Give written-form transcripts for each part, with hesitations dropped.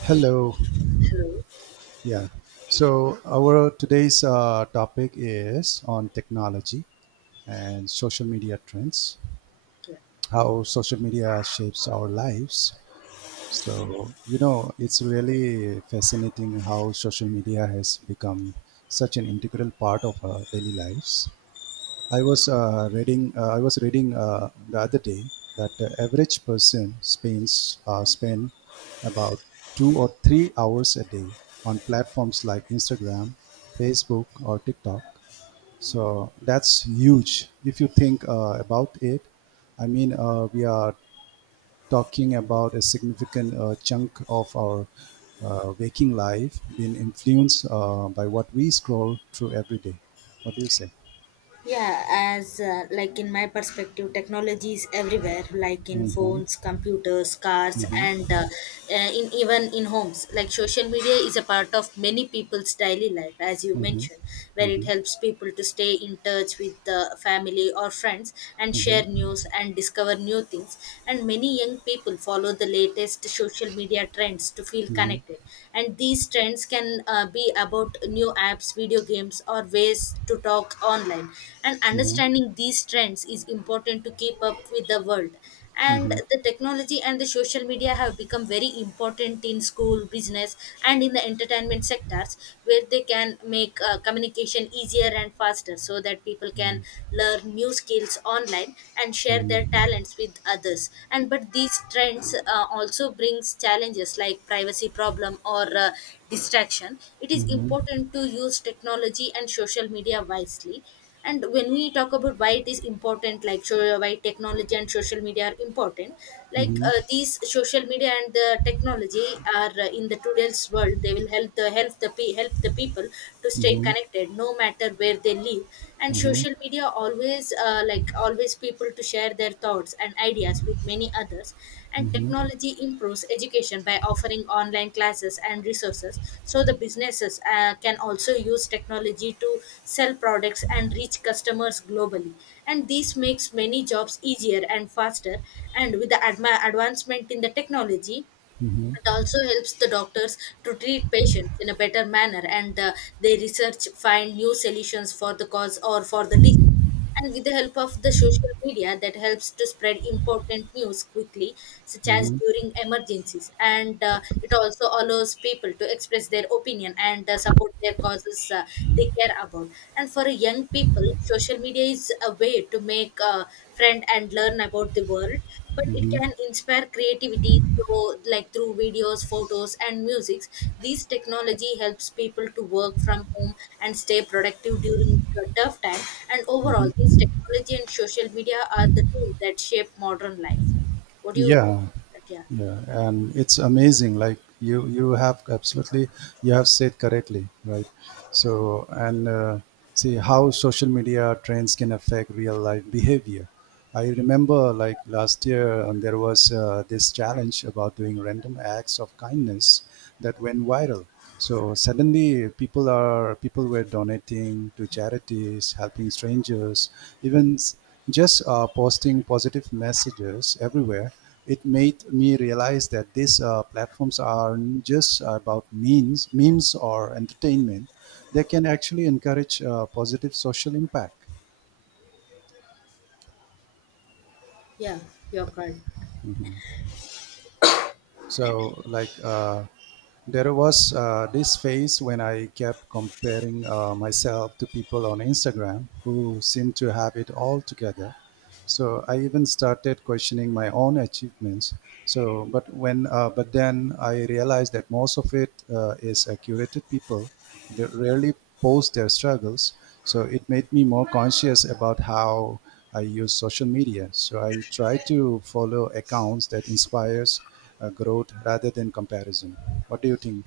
Hello. Hello. Yeah. So our today's topic is on technology and social media trends, Yeah. how social media shapes our lives. So, you know, it's really fascinating how social media has become such an integral part of our daily lives. I was reading the other day that the average person spends spend about 2 or 3 hours a day on platforms like Instagram, Facebook, or TikTok. So that's huge. If you think about it, I mean, we are talking about a significant chunk of our waking life being influenced by what we scroll through every day. What do you say? Yeah, as like in my perspective, technology is everywhere, like in Mm-hmm. phones, computers, cars, Mm-hmm. and in even in homes. Like social media is a part of many people's daily life, as you Mhm, mentioned, where it mhm, helps people to stay in touch with the family or friends, and share news and discover new things. And many young people follow the latest social media trends to feel mhm, connected, and these trends can be about new apps, video games, or ways to talk online, and mhm, understanding these trends is important to keep up with the world. And mhm, the technology and the social media have become very important in school, business, and in the entertainment sectors, where they can make communication easier and faster so that people can learn new skills online and share their talents with others. And but these trends also brings challenges like privacy problem or distraction. It is mhm, important to use technology and social media wisely. And when we talk about why it is important, like why technology and social media are important, like mhm, these social media and the technology are in the today's world, they will help the people to stay mhm, connected no matter where they live. And social media always like always people to share their thoughts and ideas with many others. And technology improves education by offering online classes and resources. So the businesses can also use technology to sell products and reach customers globally, and this makes many jobs easier and faster. And with the advancement in the technology, it also helps the doctors to treat patients in a better manner, and they research, find new solutions for the cause or for the disease. And with the help of the social media, that helps to spread important news quickly, such as mhm. during emergencies. And it also allows people to express their opinion and support their causes they care about. And for young people, social media is a way to make a friend and learn about the world, but it can inspire creativity through, like through videos, photos, and musics. These technology helps people to work from home and stay productive during the tough time. And overall, these technology and social media are the tools that shape modern life. What do you Yeah, that? Yeah. yeah, and it's amazing. Like you have absolutely, you have said correctly, right? So, and see how social media trends can affect real life behavior. I remember, like last year, there was this challenge about doing random acts of kindness that went viral. So suddenly, people were donating to charities, helping strangers, even s- just posting positive messages everywhere. It made me realize that these platforms aren't just about memes or entertainment. They can actually encourage positive social impact. Yeah, you're correct. Mhm. So, like, uh, There was this phase when I kept comparing myself to people on Instagram who seemed to have it all together. So I even started questioning my own achievements. But then I realized that most of it is curated people. They rarely post their struggles. So it made me more conscious about how I use social media. So I try to follow accounts that inspires growth rather than comparison. What do you think?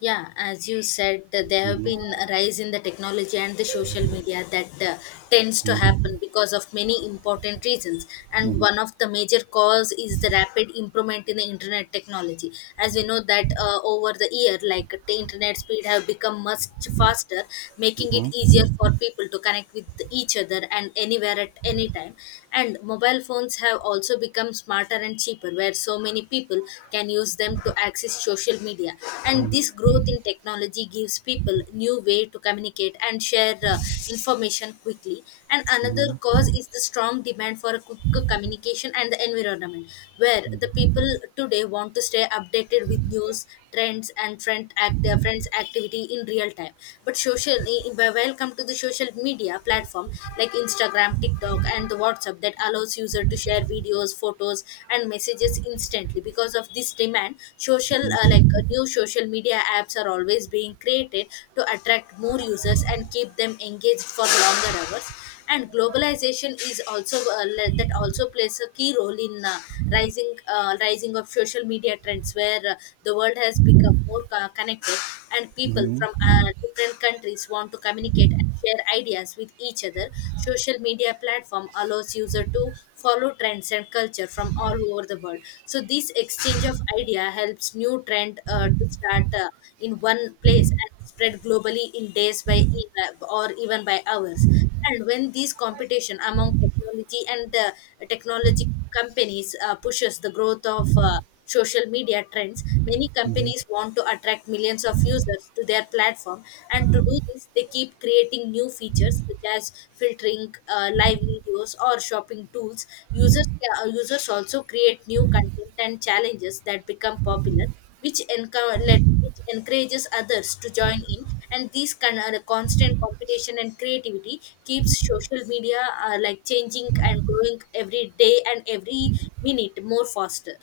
Yeah, as you said, there have been Mm-hmm. a rise in the technology and the social media that tends to happen because of many important reasons. And Mm-hmm. one of the major cause is the rapid improvement in the internet technology, as we know that over the year, like the internet speed have become much faster, making it Mm-hmm. easier for people to connect with each other and anywhere at any time. And mobile phones have also become smarter and cheaper, where so many people can use them to access social media. And Mm-hmm. this growth in technology gives people new way to communicate and share information quickly. And another cause is the strong demand for quick communication and the environment, where the people today want to stay updated with news trends and friends activity in real time. But welcome to the social media platform like Instagram, TikTok, and the WhatsApp, that allows user to share videos, photos, and messages instantly. Because of this demand, social like new social media apps are always being created to attract more users and keep them engaged for longer hours. And globalization is also that also plays a key role in rising of social media trends, where the world has become more connected, and people Mm-hmm. from different countries want to communicate and share ideas with each other. Social media platform allows user to follow trends and culture from all over the world. So this exchange of idea helps new trend to start in one place and spread globally in days or even by hours. And when these competition among technology and technology companies pushes the growth of social media trends, many Mm-hmm. companies want to attract millions of users to their platform, and to do this they keep creating new features such as filtering, live videos, or shopping tools. users users also create new content and challenges that become popular, which, which encourages others to join in. And this kind of constant competition and creativity keeps social media like changing and growing every day and every minute more faster.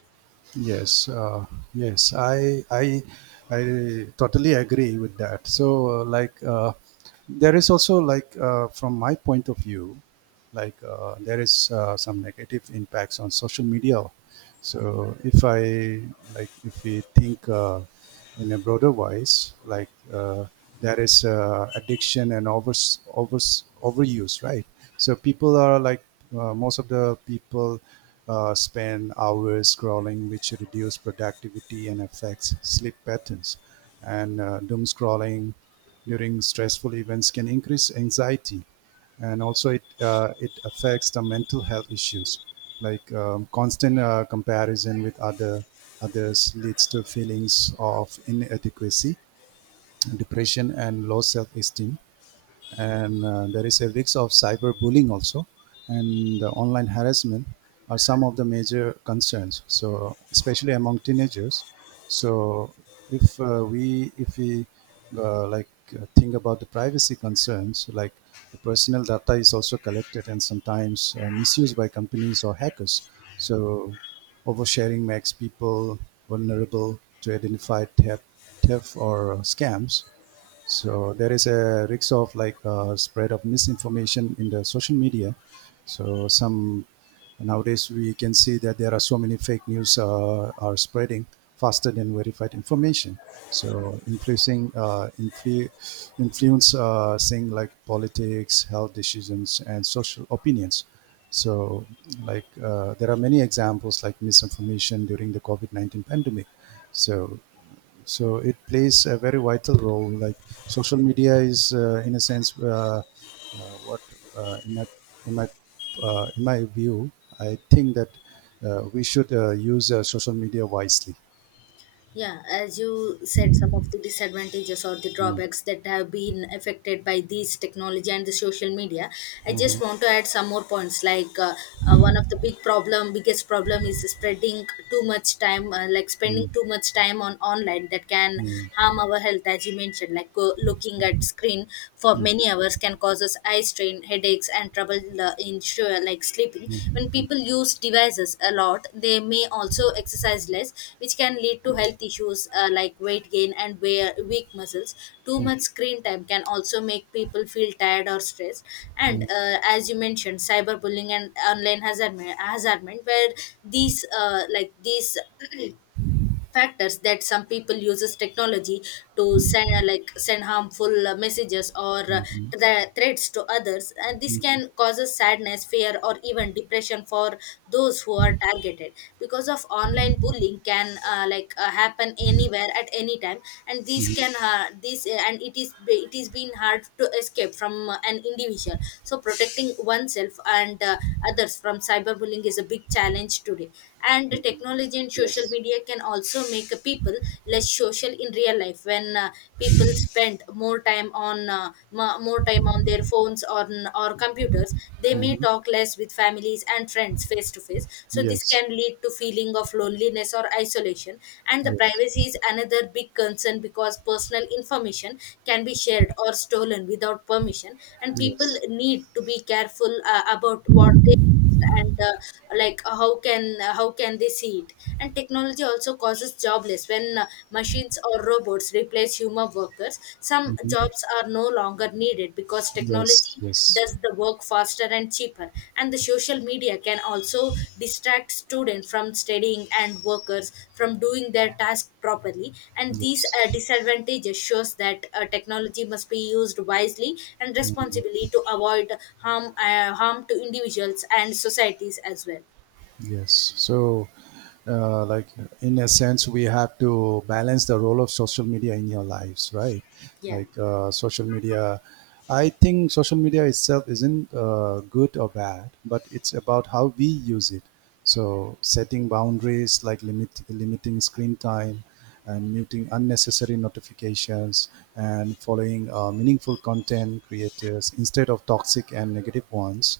Yes, uh, yes, I totally agree with that. There is also from my point of view there is some negative impacts on social media. So if i like if we think in a broader wise, there is addiction and over overuse, right? so people are like Most of the people spend hours scrolling, which reduce productivity and affects sleep patterns. And doom scrolling during stressful events can increase anxiety. And also it affects the mental health issues, like constant comparison with others leads to feelings of inadequacy, depression, and low self-esteem. And there is a risk of cyberbullying also, and the online harassment are some of the major concerns, so especially among teenagers. So if we if we like Think about the privacy concerns, like the personal data is also collected and sometimes misused by companies or hackers. So oversharing makes people vulnerable to theft or scams. So there is a risk of spread of misinformation in the social media. So some Nowadays we can see that there are so many fake news are spreading faster than verified information. So influence thing like politics, health decisions, and social opinions. So there are many examples like misinformation during the COVID 19 pandemic. So so it plays a very vital role. Like social media is, in a sense, what in my in my in my view, I think that we should use social media wisely. Yeah, as you said, some of the disadvantages or the Mm-hmm. drawbacks that have been affected by these technology and the social media. I just want to add some more points. Like one of the biggest problem is spreading too much time, like spending too much time on online that can harm our health, as you mentioned. Like looking at screen for many hours can cause us eye strain, headaches, and trouble like sleeping. When people use devices a lot, they may also exercise less, which can lead to health issues like weight gain and wear weak muscles. Too much screen time can also make people feel tired or stressed. And as you mentioned, cyberbullying and online hazardment, where these like these factors that some people uses technology to send like send harmful messages or the threats to others. And this can causes sadness, fear, or even depression for those who are targeted, because of online bullying can like happen anywhere at any time. And this can this and it is it is been hard to escape from an individual. So protecting oneself and others from cyberbullying is a big challenge today. And technology and social Yes. media can also make people less social in real life. When people spend more time on more time on their phones or computers, they may Hmm. talk less with families and friends face to face, so this Yes. can lead to feeling of loneliness or isolation. And the Yes. privacy is another big concern, because personal information can be shared or stolen without permission, and people Yes. need to be careful about what they, and like how can they see it. And technology also causes jobless when machines or robots replace human workers. Some Hmm. jobs are no longer needed because Yes. technology Yes. does the work faster and cheaper. And the social media can also distract students from studying and workers from doing their task properly. And these Yes. Disadvantages shows that technology must be used wisely and responsibly to avoid harm to individuals and societies as well. Yes. So, uh, like in a sense, we have to balance the role of social media in your lives, right? Yeah. Like uh, social media, I think social media itself isn't good or bad, but it's about how we use it. So, setting boundaries like limiting screen time, and muting unnecessary notifications, and following meaningful content creators instead of toxic and negative ones.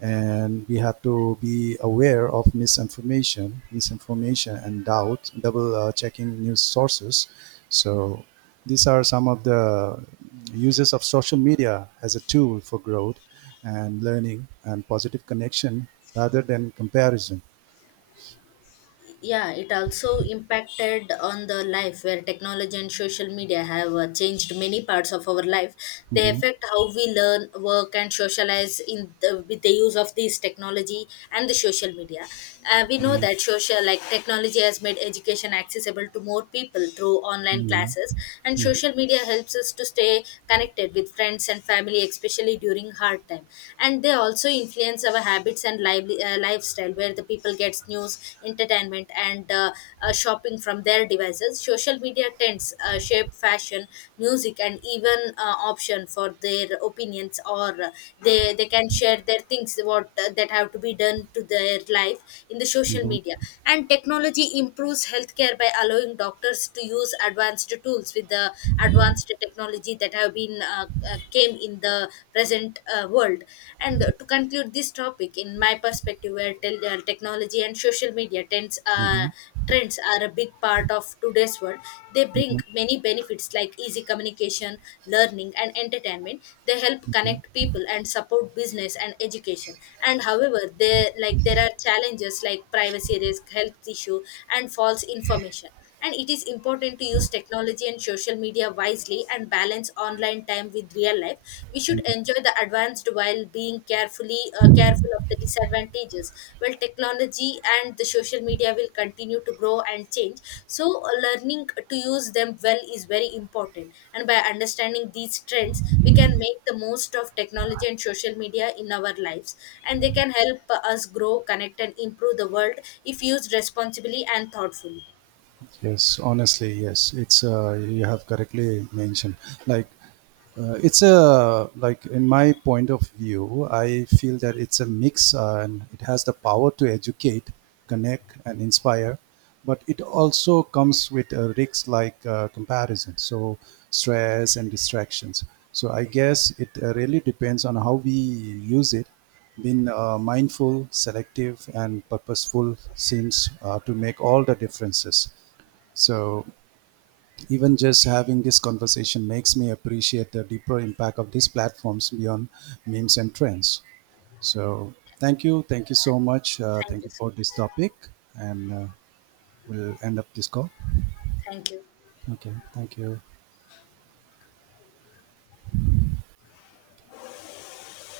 And we have to be aware of misinformation, and double checking news sources. So these are some of the uses of social media as a tool for growth and learning and positive connection rather than comparison. Yeah, it also impacted on the life, where technology and social media have changed many parts of our life. They Mhm, affect how we learn, work, and socialize in the, with the use of these technology and the social media. We know mhm, that social, like technology has made education accessible to more people through online classes, and mhm, social media helps us to stay connected with friends and family, especially during hard time. And they also influence our habits, markets, and lifestyle, where the people gets news, entertainment, and shopping from their devices. Social media trends shape fashion, music, and even option for their opinions, or they can share their things, what that have to be done to their life in the social mhm, media. And technology improves healthcare by allowing doctors to use advanced tools, with the advanced technology that have been came in the present world. And to conclude this topic in my perspective, where technology and social media tends mhm, trends are a big part of today's world. They bring mhm. many benefits like easy communication, learning, and entertainment. They help connect people and support business and education. And however, they like, there are challenges like privacy risk, health issue, and false information. And it is important to use technology and social media wisely and balance online time with real life. We should enjoy the advanced while being careful of the disadvantages. Well, technology and the social media will continue to grow and change, so learning to use them well is very important. And by understanding these trends, we can make the most of technology and social media in our lives, and they can help us grow, connect, and improve the world if used responsibly and thoughtfully. Yes, honestly, yes, it's you have correctly mentioned. Like it's a like In my point of view, I feel that it's a mix, and it has the power to educate, connect, and inspire, but it also comes with risks like comparison, so stress and distractions. So I guess it really depends on how we use it. Being mindful, selective, and purposeful seems to make all the differences. So even just having this conversation makes me appreciate the deeper impact of these platforms beyond memes and trends. So, thank you. Thank you so much. Thank Thank you you so for this much. topic. And We'll end up this call. Thank you. Okay. Thank you.